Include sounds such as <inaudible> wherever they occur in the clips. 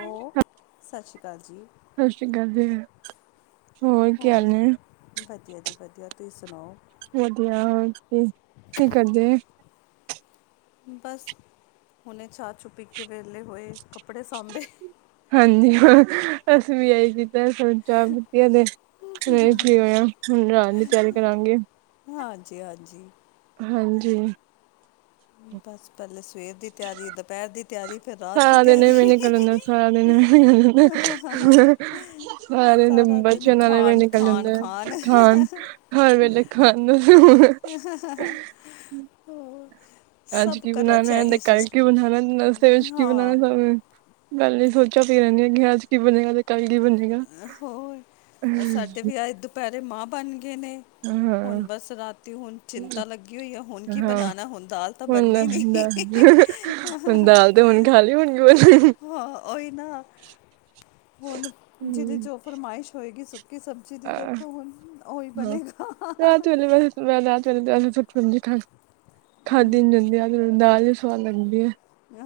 Hello ਸਤਿ ਸ਼੍ਰੀ ਅਕਾਲ ਜੀ। ਸਤਿ ਸ਼੍ਰੀ ਅਕਾਲ ਜੀ। ਕੀ ਹਾਲ ਹੋਰ ਨੇ ਵਧੀਆ ਜੀ ਵਧੀਆ ਤੁਸੀਂ ਸੁਣਾਓ। ਵਧੀਆ ਕੀ ਕਰਦੇ। ਬਸ ਹੁਣੇੇ ਚਾਹ ਚੂ ਪੀ ਕੇ ਵਿਹਲੇ ਹੋਏ ਕੱਪੜੇ ਸਾਂਭੇ ਹਾਂਜੀ। ਹ- ਅਸੀਂ ਵੀ ਆਹੀ ਚੀਜਾਂ ਚੁਪ-ਚਾਪ ਕੀਤੀਆਂ ਨੇ। ਨਹੀਂ ਠੀਕ ਹੋਇਆ, ਹੁਣ ਰਾਤ ਦੀ ਤਿਆਰੀ ਕਰਾਂਗੇ। ਹਾਂਜੀ- ਹਾਂਜੀ। ਹਾਂਜੀ। ਬਸ, ਪੈਲਿਸ ਸਵੇਰ ਦੀ ਤਿਆਰੀ, ਦੁਪਹਿਰ ਦੀ ਤਿਆਰੀ, ਫਿਰ ਰਾਤ ਦੀ ਸਾਰਾ ਦਿਨ ਤਿਆਰੀ। ਇਵੇਂ ਨਿਕਲ ਜਾਂਦਾ ਸਾਰਾ ਦਿਨ ਇਵੇਂ ਨਿਕਲ ਜਾਂਦਾ ਸਾਰਾ ਦਿਨ ਬੱਚਿਆਂ ਨਾਲ ਇਵੇਂ ਖਣ- ਨਿਕਲ ਖਣ ਜਾਂਦਾ -ਖਣ। ਖਾਂ ਹਾ-ਹਾ-ਹਾ ਅੱਜ ਕੀ ਬਣਾਉਣਾ ਤੇ ਕੱਲ ਕਿ ਬਣਾਉਣਾ ਨਸੇ ਵਿੱਚ ਕੀ ਬਣਾਣਾ ਹਾਂ ਸ ਪਹਿਲੇ ਨਹੀਂ ਸੋਚਿਆ ਪ, ਕਿ ਅੱਜ ਕੀ ਬਣੇਗਾ ਫੇਰ। ਹੋਰ, ਸਾਡੇ ਵੀ ਅੱਜ ਦੁਪਹਿਰੇ ਮਾਂ ਬਣ ਗਏ ਨੇ। ਹਾਂ ਹੁਣ ਬਸ ਰਾਤੀ ਹੁਣ ਚਿੰਤਾ ਲੱਗੀ ਹੋਈ ਹੈ ਹੁਣ ਕੀ ਹਾਂ ਬਣਾਉਣਾ ਹੁਣ ਦਾਲ। ਤਾਂ ਬਣਨੀ ਨਹੀਂ ਹੁਣ- ਹੁਣ ਦਾਲ ਤੇ ਹੁਣ ਖਾ ਲੀ ਹੁਣ ਕੀ ਬਣਏ। ਹ <inaudible> ਹੁਨ ਜਿਹਦੀ ਜੋ ਫਰਮਾਇਸ਼ ਹੋਏਗੀ ਸੁੱਕੀ ਸਬਜ਼ੀ ਅ ਦੀ ਦੇਖੋ ਹਾਂ ਹੁਣ, ਉਹੀ ਬਣੇਗਾ। ਮੈ ਦਰੇ ਸੁੀਜ਼ੀ ਖਾ ਖਾਦੀ ਨੀ ਜਾਂਦੀ ਆ ਦਾਲ ਹੀ ਸਵਾਦ ਲੱਗਦੀ ਹੈ।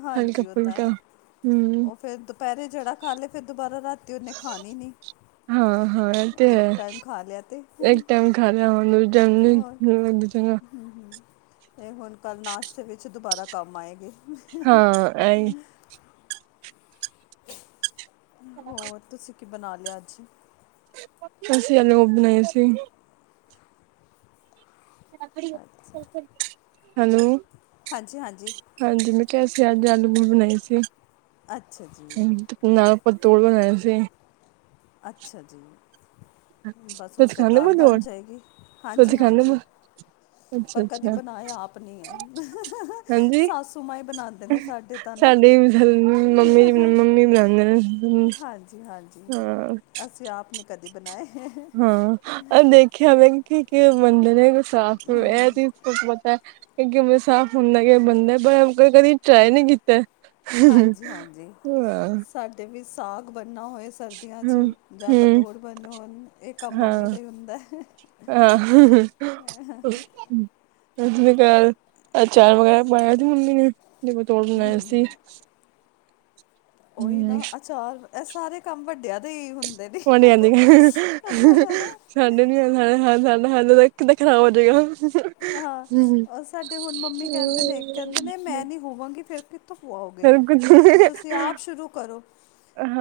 ਹਾਂਜੀ। ਉਹ ਤਾਂ ਹੈ, ਹੂੰ ਉਹ ਫੇਰ ਦੁਪਹਿਰੇ ਜਿਹੜਾ ਖਾ ਲੈ ਫਿਰ ਦੁਬਾਰਾ ਰਾਤ ਅਤੇ ਉਹਨੇ ਖਾਣੀ ਨਹੀਂ। ਹਾਂ- ਹਾਂ ਏ ਤੇ ਇੱਕ ਹੈ, ਟਾਈਮ ਖਾ ਲਿਆ ਤੇ ਇੱਕ ਟਾਈਮ ਖਾ ਲ ਦੂ ਟਾਈਮ ਨਹੀਂ। ਹ ਇਹ ਹੁਣ ਕੱਲ੍ਹ ਨਾਸ਼ਤੇ ਦੇ ਵਿੱਚ ਦੁਬਾਰਾ ਕੰਮ ਆਏਗੀ। ਹਾਂ। ਆ ਹੋਰ ਤੁਸੀਂ ਕੀ ਬਣਾ ਲਿਆ ਅੱਜ? ਅਸੀਂ ਆੇ ਉਹ ਬਣਾਏ ਸੀ। ਅੱਛਾ ਹੈਲੋ, ਹਾਂਜੀ- ਹਾਂਜੀ। ਹਾਂਜੀ। ਮੈਂ ਕਿਹਾ ਸੀ ਅੱਜ ਆਲੂ ਬੂਲ ਬਣਾਏ ਸੀ। ਅੱਛਾ ਜੀ ਤੇ ਨਾਲ ਪੱਤੋੜ ਬਣਾਏ ਸੀ। ਅੱਛਾ ਜੀ। ਬਸ ਹੁਣ ਤੁਸੀਂ ਫਿਰ ਖਾਂਦੇ ਹੋ ਦਾਲ ਬਣ ਪਤੋੜ ਜਾਏਗੀ। ਤੁਸੀਂ ਹਾਂਜੀ- ਖਾਂਦੇ ਹੋ? ਹਾਂਜੀ। ਅੱਛਾ ਪਰ ਅੱਛਾ ਕਦੇ ਬਣਾਏ ਆਪ ਨਹੀਂ ਹੈ। ਹਾਂਜੀ ਸਸੂ ਮਾਈ ਬਣਾਉਂਦੇ ਨੇ ਸਾਡੇ। ਨਾ-ਨਾ, ਸਾਡੇ ਮੰਮੀ ਮੰਮੀ ਬਣਾਉਂਦੇ ਨੇ ਹਾਂਜੀ- ਹਾਂਜੀ। ਹਾਂ ਅਸੀਂ ਆਪ ਨੇ ਕਦੇ ਬਣਾਏ ਹੈ। ਹਾਂ। ਦੇਖਿਆ ਮੈਂ ਕਿਵੇਂ -ਕਿਵੇਂ ਬਣਦੇ ਏ ਸਾਸ ਇਹ ਚੀ ਪਤਾ ਹੈ। ਕਿ ਕਿਵੇਂ ਸਾਫ਼ ਹੁੰਦਾ ਕਿ ਬੰਦਾ ਪਰ ਕਦੀ ਟਰਾਈ ਨਹੀਂ ਕੀਤੀ। ਤੇ, ਹਾਂਜੀ ਹਾਂਜੀ ਹ ਸਾਡੇ ਵਿੱਚ ਸਾਗ ਬਣਨਾ ਹੋਏ ਸਰਦੀਆਂ 'ਚ ਹਮ ਜਾਂ ਹਮ ਪਤੋੜ ਬਣਣੇ ਹੋਣ ਇਹ ਕੰਮ ਮੰਮੀ ਦਾ ਹੀ ਹੁੰਦਾ। ਆਹ ਸ਼ਸੀ ਅਕਾਲ। ਘਹ ਅਚਾਰ ਵਗੈਰਾ ਪਆ ਸੀ ਮੰਮੀ ਨੇ ਜਵੇ ਪਤੋੜ ਬਣਾਇਆ ਸੀ। ਉਹੀ ਹਮ ਨਾ ਅਚਾਰ, ਇਹ ਸਾਰੇ ਕੰਮ ਵੱਡਿਆਂ ਦੇ ਹੀ ਹੁੰਦੇ। ਤੁਹਾਡੇ ਆਂਦੀ <unintelligible> ਸਾਡੇ ਨੀ ਆ ਹ ਸਾਡਾ ਹ ਕਿ ਤਾਂ ਖਰਾਬ ਹੋ ਜਾਏਗਾ। ਹਾਂ। ਸਾਡੇ ਹੁਣ ਮੰਮੀ ਹਾਂ ਕਹਿੰਦੇ ਨੇ, ਕਹਿੰਦੇ ਨੇ ਮੈਂ ਨੀ ਹੋਵਾਂਗੀ ਫਿਰ ਆਓਗੇ, ਤੁਸੀਂ ਆਪ ਸ਼ੁਰੂ ਕਰੋ,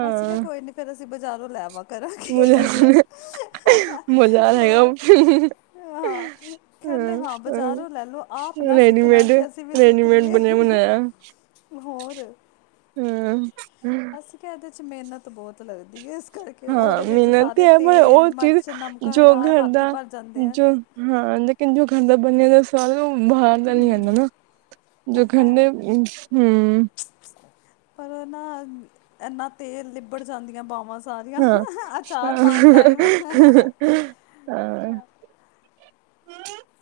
ਅਸੀਂ ਕਿਹਾ ਕੋਈ ਨ ਫੇਰ, ਅਸੀਂ ਬਜ਼ਾਰੋਂ ਲੈ ਆਵਾਂਗੇ। ਕਰੋਗੇ ਮੁਲਾਲ ਮੁਲਾਲ ਹੈਗਾ ਹੋਰ ਹਾਂ। ਕੈਹਦੇ ਹਾਂ, ਬਾਜ਼ਾਰੋਂ ਲੈ ਲਓ, ਆਪ ਨਾ ਸਿੱਖਣਾ ਰੈਡੀਮੇਡ ਕੇ ਅਸੀਂ ਵੀ ਸਿੱਖ ਰੈਡੀਮੇਡ ਲਈਏ। ਬਣਿਆ ਬਣਾਇਆ ਹੋਰ। ਹੂੰ। ਅਸੀ ਕਿਆ ਏਹਦੇ 'ਚ ਮਿਹਨਤ ਬੋਤ ਲੱਗਦੀ ਐ। ਏਸ ਕਰਕੇ ਹਾਂ ਓਹਦੇ ਵਿੱਚ ਮਿਹਨਤ ਤੇ ਸਾਰੇ ਹੈ ਪਰ ਤੇਲ ਉਹ ਚੀਜ਼ ਮਿਰਚ ਨਮਕਨ ਜੋ ਨਾਲ ਘਰ ਹੱਥ ਈ ਦਾ ਭਰ ਜਾਂਦੇ ਹੈ। ਜੋ ਹਾਂ, ਲੇਕਿਨ ਜੋ ਖਾਂਦਾ ਬਣੇ ਦਾ ਚੱਲ, ਬਾਹਰ ਦਾ ਨੀ ਆਦਾ, ਨਾ ਜੋ ਉਹ ਤਾਂ ਕੈਹਦੇ ਹੈ ਹੂੰ ਪਰ ਓ ਨਾ, ਐਨਾ ਤੇਲ ਲਿਬੜ ਜਾਂਦੀਆਂ ਬਾਹਵਾਂ ਸਾਰੀਆਂ ਹਾਂ ਅਚਾਰ ਪਾਣ ਟਾਈਮ ਹਾਂ।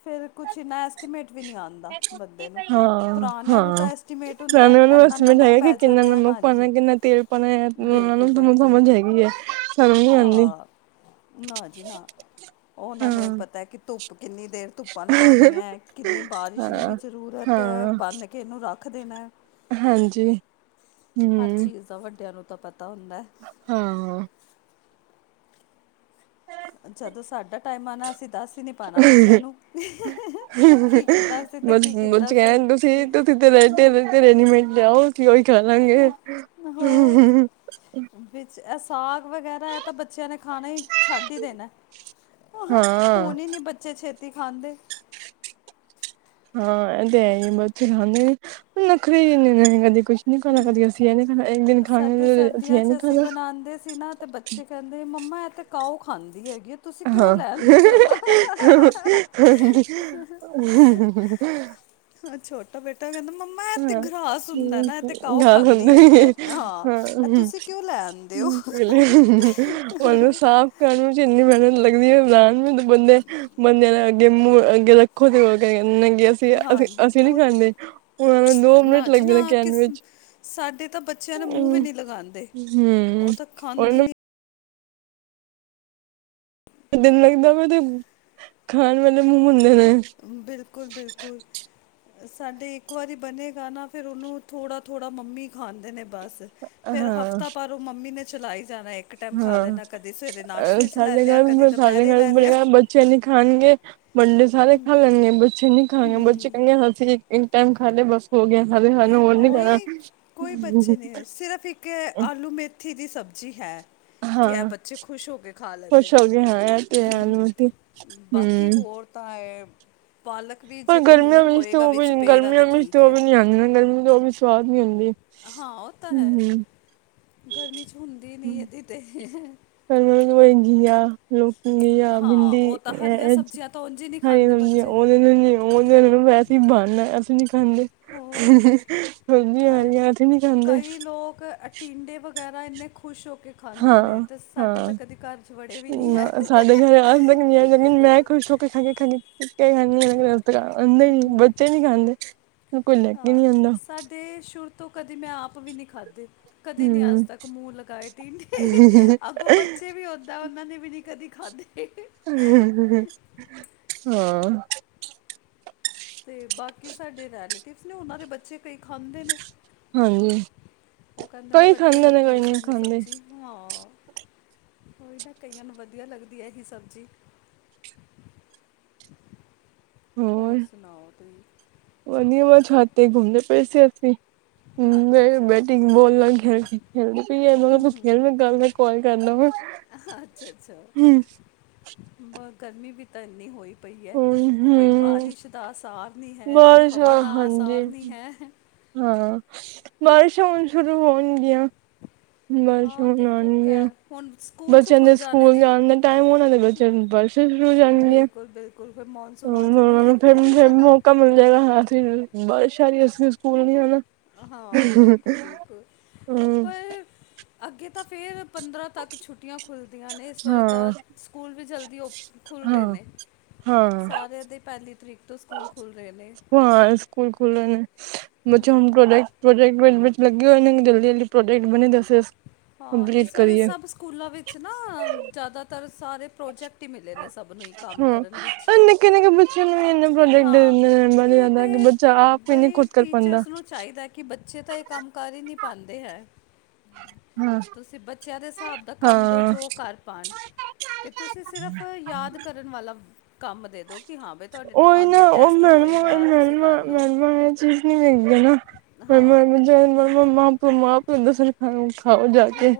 ਫੇਰ ਕੁਛ ਨਾ ਐਸਟੀਮੇਟ ਵੀ ਨੀ ਆਂਦਾ। ਬੰਦੇ ਨੂੰ ਹਾਂ ਪੁਰਾਣਿਆਂ ਨੂੰ ਹਾਂ ਤਾਂ ਐਸਟੀਮੇਟ ਹੁੰਦਾ, ਸਾਨੂੰ ਉਹਨੂੰ ਏਨਾ ਐਸਟੀਮੇਟ ਨਮਕ ਹੈਗਾ ਕਿ ਪੈ ਕਿੰਨਾ ਜਾਣਾ ਨਮਕ ਪਾਉਣਾ ਹਾਂਜੀ। ਕਿੰਨਾ ਤੇਲ ਪਾਣਾ, ਏਨਾ ਬਿਲਕੁਲ ਨੂੰ ਬਿਲਕੁਲ ਸਮਝ ਹੈਗੀ ਹੈ। ਸਾਨੂੰ ਨੀ ਆਉਂਦੀ ਹਾਂ, ਨਾ ਜੀ ਨਾ, ਓਨਾਂ ਨੂੰ ਏਹ ਹਾਂ। ਪਤਾ ਕਿ ਧੁੱਪ ਕਿੰਨੀ ਦੇਰ ਧੁੱਪਾਂ ਲਵਾਂਣੀਆਂ, ਕਿੰਨੀ ਬਾਰਿਸ਼ ਦੀ ਵੀ ਜ਼ਰੂਰਤ ਹੈ, ਹਾਂ ਬੰਨ੍ਹ ਕੇ ਏਹਨੂੰ ਰੱਖ ਦੇਣਾ ਹਾਂਜੀ। ਹਰ ਹਮ ਚੀਜ਼ ਦਾ ਵੱਡੇਆਂ ਨੂੰ ਤਾਂ ਪਤਾ ਹੁੰਦਾ ਹੈ। ਹਾਂ। ਜਦੋਂ ਸਾਡਾ ਟਾਈਮ ਆਣਾ, ਅਸੀਂ ਦੱਸ ਹੀ ਨੀ ਪਾਣਾ ਬੱਚੇਆਂ ਨੂੰ, ਕੀ ਕਿੱਦਾਂ ਸੀ, ਤੇ ਕੀ ਕਿੱਦਾਂ ਸੀ। ਰਹਤੇ -ਰਹਤੇ ਰੈਡੀਮੇਡ ਲਿਆਓ, ਕਿ ਓਹੀ ਖਾਲਾਂਗੇ। ਹੋਰ ਵਿੱਚ ਐ ਸਾਗ ਵਗੈਰਾ ਹੈ, ਤਾਂ ਬ ਬੱਚੇਆਂ ਨੇ ਖਾਣਾ ਹੀ ਛੱਡ ਹੀ ਦੇਣਾ, ਹਾਂ ਹੁਣ ਹੀ ਨੀ ਬੱਚੇ ਛੇਤੀ ਖਾਂਦੇ। ਹਾਂ, ਏਹ ਤੇ ਹੈ ਹੀ ਬੱਚੇ ਮੰਨਦੇ ਆ, ਨਖਰੇ ਕਦੇ ਕੁਛ ਨਈ ਖਾਣਾ ਕਦੀ ਅਸੀ, ਇੱਕ ਦਿਨ ਖਾਵਾਗੇ ਅਸੀਆ ਨੀ ਖਾਣਾ ਆਦੇ ਸੀ ਨਾ ਤੇ ਬੱਚੇ ਬੱਚੇ ਕੈਹਦੇ, ਮੰਮਾ ਏਹ ਤਾਂ ਕਾਓ ਖਾਂਦੀ ਹੈਗੀ ਆ। ਤੁਸੀਂ ਕਿਓ ਲੈਂ ਆਂਦੇ ਓ? ਹਾਂ। ਛੋਟਾ ਬੇਟਾ ਕੈਹਦਾ, ਮੰਮਾ ਏਹ ਤੇ ਗਰਾਸ ਹੁੰਦਾ ਨਾ ਤੇ ਕਾਓ ਗੱਲ ਖਾਂਦੀ ਹੁੰਦੀ ਹੈਗੀ ਨੀ, ਹੈ ਹਾਂ ਇਹ ਉਹਨੂੰ <inaudible> ਤੁਸੀਂ ਕਿਉਂ ਲੈਂਦੇ ਹੋ ਹਾਂਜੀ ਉਹ <inaudible> ਦੋ ਨਾ ਮਿੰਟ ਜੀ ਲੱਗਦੇ ਨੇ ਨਾ, ਕਹਿਣ ਕਿਸ ਵਿੱਚ ਸਾਡੇ ਤਾਂ ਬੱਚੇਆਂ ਨੂੰ ਮੂੰਹ ਵੀ ਨੀ ਲਗਾਂਦੇ। ਹੂੰ, ਉਹਨੂੰ ਦਿਨ ਲੱਗਦਾ, ਤੇ ਖਾਣ ਵਾਲੇੇ ਹੁੰਦੇ ਨੇ। ਬਿਲਕੁਲ-ਬਿਲਕੁਲ। ਸਾਡੇ ਇੱਕ ਵਾਰੀ ਬਣੇਗਾ ਨਾ, ਫੇਰ ਓਨੂੰ ਥੋੜ੍ਹਾ-ਥੋੜ੍ਹਾ ਮੰਮੀ ਖਾਂਦੇ ਨੇ ਬਸ ਫੇਰ ਹਾਂ ਹਫ਼ਤਾ ਭਰ ਓ ਮੰਮੀ ਨੇ ਚਲਾਈ ਜਾਣਾ, ਇੱਕ ਟੈਮ ਖਾ ਹਾਂ ਲੈਣਾ ਕਦੀ ਸਵੇਰੇ ਨਾਸ਼ਤੇ ਚ ਲੈ ਲਿਆ, ਕਦੀ ਦੁਪੈਰੇ ਲੈ ਲਿਆ। ਬੱਚੇ ਨੀ ਖਾਣਗੇ, ਬੰਡੇ ਸਾਰੇ ਖਾ ਲੈਣਗੇ ਬੱਚੇ ਨੀ ਖਾਗੇ ਬੱਚੇ ਕੈਹਣਗੇ, ਅਸੀ ਇੱਕ ਟੈਮ ਖਾ ਲਿਆ। ਬਸ ਹੋ ਗਿਆ, ਹਲੇ ਸਾਨੂੰ ਹੋਣ ਨੀ ਪੈਣਾ। ਉਹੀ ਕਿ ਆਲੂ ਮੇਥੀ ਦੀ ਸਬਜ਼ੀ ਹੈ। ਕਿ ਐ ਬੱਚੇ ਖੁਸ਼ ਹੋ ਕੇ ਖਾ ਲੈਂਦੇ ਨੇ, ਹੂ ਹੂ ਬਾਕੀ ਹੋਰ ਪਾ-ਪਾਲਕ ਪਰ ਗਰਮੀਆਂ ਵਿੱਚ ਤਾਂ ਏਹੀ ਵੀ ਗਰਮੀਆਂ ਤੇ ਵਿੱਚ ਤਾਂ ਠੀਕ ਉਹ ਹੈ ਵੀ ਨ ਆਦੀਆ ਗਰਮੀਆਂ ਚ ਉਹ ਵੀ ਸਵਾਦ ਨਹੀਂ ਹੁੰਦੀ। ਹਾਂ ਉਹ ਤਾਂ ਹੈ, ਹਮ ਗਰਮੀ ਚ ਹੁੰਦੀ ਨਹੀਂ ਐਦੀ ਤੇ। ਹੋਰ ਵਧੀਆ। ਲੋਕੀ, ਘੀਆ, ਹਾਂ ਬਿੰਡੀ, ਉਹ ਤਾਂ ਹਰੀਆਂ ਏਜ, ਸਬਜ਼ੀਆਂ ਤਾਂ ਉਂਝ ਹੀ ਨਹੀਂ ਖਾਂਦੇ ਹਰੀਆਂ <unintelligible> ਬੱਚੇ ਉਹਦੇ ਉਹਦੇ ਚ ਵੈਸੀ ਬਣਾ ਐ, ਅਸੀਂ ਨੀ ਖਾਂਦੇ। ਹੋਰ ਸਰਦੀ ਆ ਅ ਰਹੀ ਆਥ ਨੀ ਖਾਂਦੇ? ਕਈ ਲੋਕ ਅੱ ਟਟੀਂਡੇ ਵਗੈਰਾ ਇੰਨੇ ਖੁਸ਼ ਹੋ ਕੇ ਖਾਂਦੇ ਹਾਂ ਨੇ ਤੇ ਸਾਡੇ ਤਾਂ ਕਦੇ ਘਰ ਜ ਵੜੇ ਵੀ ਨੀ ਐ। <unintelligible> ਇੰਨੇ ਖੁਸ਼ ਹੋ ਕੇ ਖਾਂਦੇ ਨੇ ਚੰਗੀ ਗੱਲ ਏ। ਹਾਂ, ਸਾਡੇ ਸ਼ੁਰ ਤੋਂ ਕਦੇ ਮੈਂ ਆਪ ਵੀ ਨੀ ਖਾਧੇ। ਕਦੇ ਨੀ ਅੱਜ ਹੂੰ ਤੱਕ ਮੂੰਹ ਲਗਾਏ ਟੀਂਡੇ, ਅੱਗੋਂ ਬੱਚੇ ਵੀ ਉਦ ਤਾਂ ਉਹਨਾਂ ਨੇ ਵੀ ਨਹੀਂ ਕਦੀ ਖਾਧੇ। <inaudible> ਹਾਂ ਤੇ ਬਾਕੀ ਸਾਡੇ ਰੈਲੇਟਿਵਸ ਨੇ ਉਹਨਾਂ ਦੇ ਬੱਚੇ ਕਈ ਖਾਂਦੇ ਨੇ। ਹਾਂਜੀ ਉਹ ਕਹਿੰਦੇ ਨੇ ਕੋਈ ਵਧੀਆ ਖਾਂਦੇ ਨੇ ਲੱਗਦੀ ਕੋਈ ਐ ਨਹੀਂ ਸਾਨੂੰ ਖਾਂਦੇ ਸਬਜ਼ੀ। ਹਾਂ, ਕੋਈ ਨਾ ਕਈਆਂ ਨੂੰ ਵਧੀਆ ਲੱਗਦੀ ਐ ਏਹੀ ਸਬਜ਼ੀ। ਹੋਰ ਸੁਣਾਓ ਤੁਸੀਂ? ਵਧੀਆ ਛੋਟੇ ਦਿਨ ਦੇ ਪੇ ਸੀ ਅਸੀਂ। ਅੱਛਾ ਮੈਂ ਅੱਛਾ ਬੈਟਿੰਗ ਬੋਲ ਖੇਲ <unintelligible> ਤੂੰ ਖੇਲ ਮੈਂ ਓਈ ਕਹਿੰਦਾ ਅੱਛਾ ਅੱਛਾ, ਬ ਗਰਮੀ ਵੀ ਤਾਂ ਇੰਨੀ ਹੋਈ ਪਈ ਐ। ਕੋਈ ਹੂੰ ਬਾਰਿਸ਼ ਦਾ ਆਸਾਰ ਨਹੀਂ ਹੈ ਕੋਈ ਬਾਰਿਸ਼ ਹਵਾ ਆ ਦਾ ਹਾਂਜੀ ਆਸਾਰ ਨਹੀਂ ਐ। ਹਾਂ, ਬਾਰਿਸ਼ਾਂ ਹੁਣ ਸ਼ੁਰੂ ਹੋਣਗੀਆਂ। ਬਸ ਹਾਂ ਹੁਣ ਆਣ ਦੇਖੋ ਗੀਆ। ਕੈ ਹੁਣ ਸਕੂਲ ਚ ਬੱਚਿਆਂ ਦੇ ਖੁੱਲ ਜਾਣੇ ਸਕੂਲ ਨੇ ਜਾਣ ਦਾ ਟਾਈਮ ਹੋਣਾ ਤੇ ਬੱਚਿਆਂ ਨੂੰ ਬਾਰਿਸ਼ਾਂ ਸ਼ੁਰੂ ਹੋ ਜਾਣਗੀਆਂ। ਕੋਈ -ਕੋਈ ਮੌਨਸੂਨ ਆ ਜਾਣੀ ਉਹਨਾਂ ਐ। ਨੂੰ ਫਿਰ ਫਿਰ ਮੌਕਾ ਮਿਲ ਜਾਏਗਾ <unintelligible> ਨੂੰ ਬਾਰੀਸਾ਼ ਨੇ ਸਕੂਲ ਨੀ ਜਾਣਾ। ਹਾਂ ਬਿਲਕੁਲ ਬਿਲਕੁਲ, ਹਮ ਪਰ ਅੱਗੇ ਤਾਂ ਫਿਰ ਪੰਦਰਾਂ ਤੱਕ ਛੁੱਟੀਆਂ ਖੁੱਲਦੀਆਂ ਨੇ ਇਸ ਵਾਰੀ ਤਾਂ, ਹਾਂ ਸਕੂਲ ਵੀ ਜਲਦੀ ਓ ਖੁੱਲ੍ਹ ਰਹੇ ਹਾਂ ਨੇ। ਹਾਂ ਸਾਰਿਆਂ ਦੇ ਪਹਿਲੀ ਤਰੀਕ ਤੋਂ ਸਕੂਲ ਖੁੱਲ ਰਹੇ ਨੇ। ਹਾ ਸਕੂਲ ਖੁਲ ਨੇ, ਹਮ ਬੱਚੇ ਨੇ ਹਮ ਪ੍ਰੋਡਕਟ ਪ੍ਰੋਜੈਕਟ ਵਿੱਚ ਲੱਗੇ ਹੋਏ ਨੇ ਇਹਨਾਂ ਨੇ ਜਲਦੀ ਜਲਦੀ ਪ੍ਰੋਜੈਕਟ ਬਣਨ ਦੱਸੇ ਸ। ਹਾਂ ਇਸ ਵਾਰੀ ਸਭ ਸਕੂਲਾਂ ਵਿੱਚ ਨਾ ਜ਼ਿਆਦਾਤਰ ਸਾਰੇ ਪ੍ਰੋਜੈਕਟ ਈ ਮਿਲੇ ਨੇ। ਸਭ ਨੂੰ ਹੀ ਕੰਮ ਕਰਨ ਵਿੱਚ ਕਈਆਂ ਦੇ ਬੱਚਿਆਂ ਨੂੰ ਵੀ ਇੰਨਾ ਪ੍ਰੋਡਜੈਕਟ ਦੇ ਹਾਂ ਇਹ ਦਿੰਦੇ ਨੇ ਤੇ ਕਿ ਬੱਚਾ ਆਪ ਹੀ ਨ ਬਈ ਖੁਦ ਕਰ ਪਾਦਾ। ਟੀਚਰਸ ਨੂੰ ਚਾਹੀਦਾ ਕਿ ਬੱਚੇ ਤਾਂ ਇਹ ਕੰਮ ਕਰ ਹੀ ਨਹੀ ਪਾਦੇ ਐ। ਹਾਂ ਤੁਸੀਂ ਬੱਚਿਆਂ ਦੇ ਹਿਸਾਬ ਦਾ ਕੰਮ ਦੋ ਹਾਂ ਜੋ ਉਹ ਕਰ ਪਾਣ। ਕਿ ਤੁਸੀਂ ਸਿਰਫ਼ ਯਾਦ ਕਰਨ ਵਾਲਾ, ਕੰਮ ਦੇ ਦੋ ਕਿ ਹਾਂ ਬਈ ਤੁਹਾਡੇ ਉਹੀ ਆਉਂਦੇ ਨਾ ਉਹ ਟੈਸਟ ਹੋਏਗਾ ਤੁਸੀਂ ਮੈਮਡਮਾ ਕਰ ਲਓ ਇਹ ਚੀਜ਼ ਨੀ ਦੇਖਦੇ ਨੇ। ਹੁਣ ਇੰਨੇ ਹਾਂ ਜਾਣਾ ਐ। ਮਾਂ ਪਿਓ- ਮਾਂ ਪਿਓ ਹੁੰਦਾ ਸਿਰ ਖਾਓ ਜਾ ਕੇ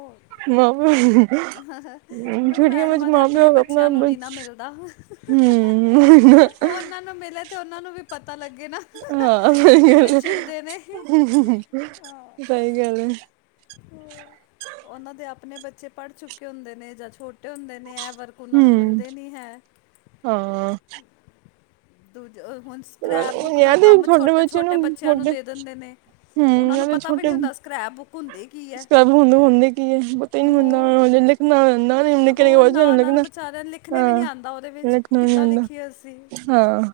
ਮਾਂ ਪਿਓ, ਹ ਹਾ--ਬਈ ਮੈਡਮਾਂ ਦੇ ਆਪਣੇ ਆਪਣਾ ਬੱਚਿਆਂ ਹਮ ਨੂੰ ਨੀ ਨਾ ਮਿਲਦਾ ਹੇ--ਓ, ਉਹਨਾਂ ਨੂੰ ਮਿਲੇ ਤੇ ਉਹਨਾਂ ਨੂੰ ਵੀ ਪਤਾ ਲੱਗੇ ਨਾ, ਹਾਂ ਬਾਈ ਕਿਵੇਂ ਗੱਲ ਚਿੜਦੇ ਨੇ ਐ ਹੁਹੁ ਸਈ ਗੱਲ ਐ, ਹਾ--ਉਹਨਾਂ ਦੇ ਆਪਣੇ ਬੱਚੇ ਪੜ੍ਹ ਚੁੱਕੇ ਹੁੰਦੇ ਨੇ, ਜਾਂ ਛੋਟੇ ਹੁੰਦੇ ਨੇ, ਨਈ ਐ ਵਰਕ ਉਹਨਾਂ ਨੂੰ ਹਮ ਮਿਲਦੇ ਨੀ ਹੈ, ਹਾਂ। ਦੂਜ, ਹੁਣ, ਸਕ੍ਰੈਪ ਬੁੱਕ ਦਾ ਕੰਮ ਛੋਟੇ -ਛੋਟੇ ਬੱਚਿਆਂ ਨੂੰ ਦੇ ਦਿੰਦੇ ਨੇ, ਹਮ ਉਹਨਾ ਨੂੰ ਪਤਾ ਵੀ ਨਹੀਂ ਹੁੰਦਾ ਸਕ੍ਰੈਪ ਬੁੱਕ ਹੁੰ, ਸਕਰੈਪ ਬੁੱਕ ਹੁੰਦੀ ਕੀ ਆ ਪਤਾ ਹੀ ਨੀ ਹੋਰ ਹੁੰਦਾ ਲਿਖਣਾ ਨਾਲੇ ਨਿੱਕੇ - ਨਿੱਕੇ ਹੋਰ ਨਾ ਬਚੇੱਆ ਨੇ ਉਹਨਾਂ ਨੂੰ ਲਿਖਣਾ, ਵਿਚਾਰਿਆਂ ਨੂੰ ਲਿਖਣੇ ਵੀ ਆ ਨਹੀਂ ਆਂਦਾ ਉਹਦੇ ਵਿੱਚ ਲਿਖਣਾ ਨਈ ਕਿੱਦਾਂ ਆਂਦਾ ਲਿਖੀਏ ਅਸੀਂ। ਹਾ,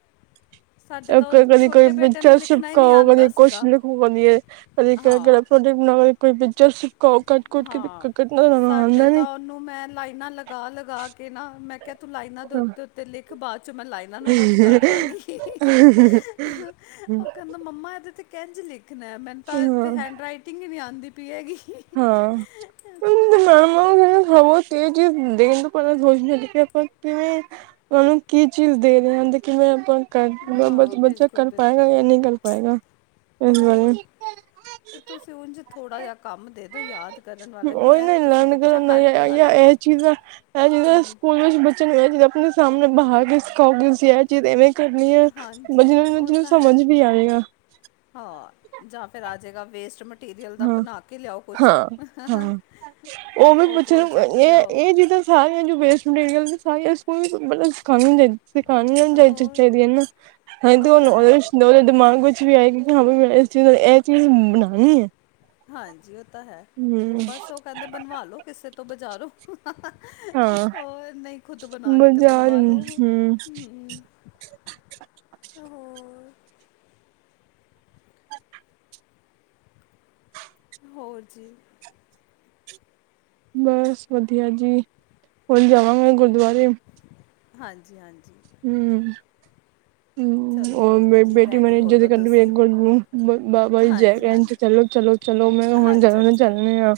ਸਾਡੇ ਤਾਂ ਉਹ ਕਦੀ ਕੋਈ ਛੋਟੇ ਬੇਟੇ ਨੂੰ ਬੱਚਾ ਸਿਰ ਲਿਖਣਾ ਹੀ ਨਹੀਂ ਖਾਉ ਆਂਦਾ ਕਦੇ ਕੁਛ ਸੀਗਾ। ਲਿਖੋ ਕਦੀ ਕਦੇ ਹਾਂ -ਕਦੇ, ਬਣਾ ਕੋਈ ਬੀਜਰਿੱ ਹਾਂ ਸਾਡੇ ਤਾਂ ਨੀ ਉਹਨੂੰ ਮੈਂ ਲਾਈਨਾਂ ਲਗ ਗ ਲਗਾ ਕੇ ਨਾ ਮੈਂ ਕਿਹਾ ਤੂੰ ਲਾਈਨਾਂ ਦੇ ਉੱਤੇ -ਉੱਤੇ ਲਿਖ ਬਾਅਦ ਚ ਮੈਂ ਲਾਈ-, ਇਹਨਾਂ ਨੂੰ ਰੱਬ ਕਰ ਦਾਂਗੀ, ਹੀ--ਉਹ ਕੇਦਾ, ਮੰਮਾ ਇਹਦੇ 'ਤੇ ਕੇੰਝ ਲਿਖਣਾ, ਮੈਨੂੰ ਤਾਂ ਇਹਦੇ 'ਤੇ ਹਾਂ ਹੈਂਡ ਰਈਟਿੰਗ ਹੀ ਨਹੀਂ ਆਉਂਦੀ ਪਈ ਹੈਗੀ, ਹੀਹੀ ਹਾਂ, ਪਰ ਇੰਜ ਲਾਨ ਨਾਲ ਹਵਾ ਤੇਜ ਹੁੰਦੀ ਮੈਨੂੰ ਪਤਾ, ਰੋਜ਼ ਮਿਲ ਕੇ ਆਪਾਂ ਕਿਵੇਂ ਉਹਨ ਨੂੰ ਕੀ ਚੀਜ਼ ਦੇ ਰਹੇ ਹੁੰਦੇ, ਕਿਵੇਂ ਆਪਾਂ, ਕਰ ਪਾਏਗਾ ਹਾਂ ਬੱਚਾ ਬਿਲਕੁਲ ਕਰ ਬਿਲਕੁਲ ਪਾਏਗਾ ਜਾਂ ਨਹੀਂ ਕਰ ਪਾਏਗਾ ਇਸ ਬਾਰੇ ਹੋਰ ਕਿ ਤੁਸੀਂ ਉਂਝਚ ਥੋੜ੍ਹਾ ਜਿਹਾ ਕੰਮ ਦੇ ਦਿਉ ਯਾਦ, ਕਰਨ ਵਾਲਾ ਕਿ ਓ ਇਹ ਨਹੀਂ ਤੁਸੀਂ ਲ ਬੱਚਾ ਕਰਕੇ ਆਉਣਾ ਗਰ ਚੀਜ਼ਾਂ ਹੈ ਜਿਦਾਂ ਹੂੰ ਸਕੂਲ ਵਿੱਚ ਬੱਚੇ ਨੂੰ ਹੈ ਜ, ਆਪਣੇ ਸਾਹਮਣੇ ਬਹਾ ਕੇ ਸਿਖਾਗੇ, ਚੀਜ਼ ਇਵੇਂ ਕਰਨੀ ਐ, ਹਾਂਜੀ ਬੱਚੇ ਨੂੰ ਉਹ ਜਿਵੇ ਤਾਂ ਹੈ ਸਮਝ ਵੀ ਆਏਗਾ, ਹਾਂ, ਜਾਂ ਫਿਰ ਆ ਜਾਏਗਾ ਵੇਸਟ ਮ ਮਟੀਰੀਅਲ ਦਾ ਹਾਂ ਬਣਾ ਕੇ ਲਿਆਓ ਕੁਛ, ਹਾਂ ਹਾਂ ਵੀ ਉਹ ਬੱਚੇ ਨੂੰ ਪ੍ਰੋਜੈਕਟ ਇਹ ਲਿਆਓ, ਇਹ ਚੀਜ਼ਾਂ ਸਾਰੀਆਂ ਜੋ ਵੇਸਟ ਮਟੀਰੀਅਲ ਨੇ ਸਾਰੀਆਂ ਸਕੂਲ ਵਿੱਚ ਮਤਲਬ ਸਿਖਾਂਦੇ ਨੇ, ਸਿਖਾਣੀਆ ਨਹੀ ਹੋਰ ਚਾਹੀਦੀਆ ਹੈ ਉਹ ਨਾ ਤਾਂ ਹੈ ਹੀ ਹੈ। ਨੋਲੇਜ-ਨੋਲੇਜ, ਦਿਮਾਗ ਕੁਛ ਵੀ ਆਏਗੀ ਹਾਂ, ਮੈਂ ਇਸ ਚੀਜ਼ ਇਹ ਚੀਜ਼ ਬਣਾਣੀ ਆ, ਹਾਂਜੀ, ਉਹ ਤਾਂ ਹੈ, ਬਸ ਉਹ ਕਹਿੰਦੇ ਬਣਵਾ ਲੋ ਕਿਸੇ ਤੋਂ ਬਜਾਰੋ, ਹਾਂ ਹਾਹਾ--ਔਰ ਨਹੀਂ ਖ਼ੁਦ ਬਣਵਾਨੀ ਤਾਂ ਬਾਜ਼ਾਰ ਬਣਵਾ ਲਉ, ਹਮ ਹੋਰ ਜੀ, ਬਸ ਵੱਧੀਆ ਜੀ, ਹੁਣ ਜਾਵਾਂਗਾ ਗੁਰਦੁਆਰੇ, ਹਾਂਜੀ- ਹਾਂਜੀ। ਹਮ- ਹਮ ਚਲੋ ਕੋਈ ਨਹੀਂ ਓ ਜੀ ਬੇਟੀ ਰੈਡੀ ਮੇਰੀ ਹੋ ਜਦ ਲਓ ਕੇਂਦੀ ਵੀ ਤੁਸੀਂ ਬਾਬਾਾਈ ਜੈ ਕੈਣ ਚ, ਹਾਂਜੀ-ਹਾਂਜੀ ਕੈਂਦੀ ਚਲੋ- ਚਲੋ -ਚਲੋ ਮੈਂ ਕੇਆ ਹੁਣ ਚਲ ਅੱਛਾ-ਅੱਛਾ ਚੱਲਣੇ ਆਾਂ,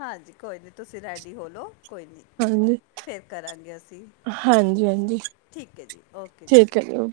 ਹਾਂਜੀ ਕੋਈ ਨਈ, ਤੁਸੀਂ ਰੈਡੀ ਹੋ ਲਉ, ਕੋਈ ਨਈ ਹਾਂਜੀ ਫਿਰ ਕਰਾਂਗੇ ਅਸੀਂ, ਹਾਂਜੀ -ਹਾਂਜੀ। ਠੀਕ ਏ ਜੀ, ਓਕੇ ਜੀ। ਚਲ ਓਕੇ। ??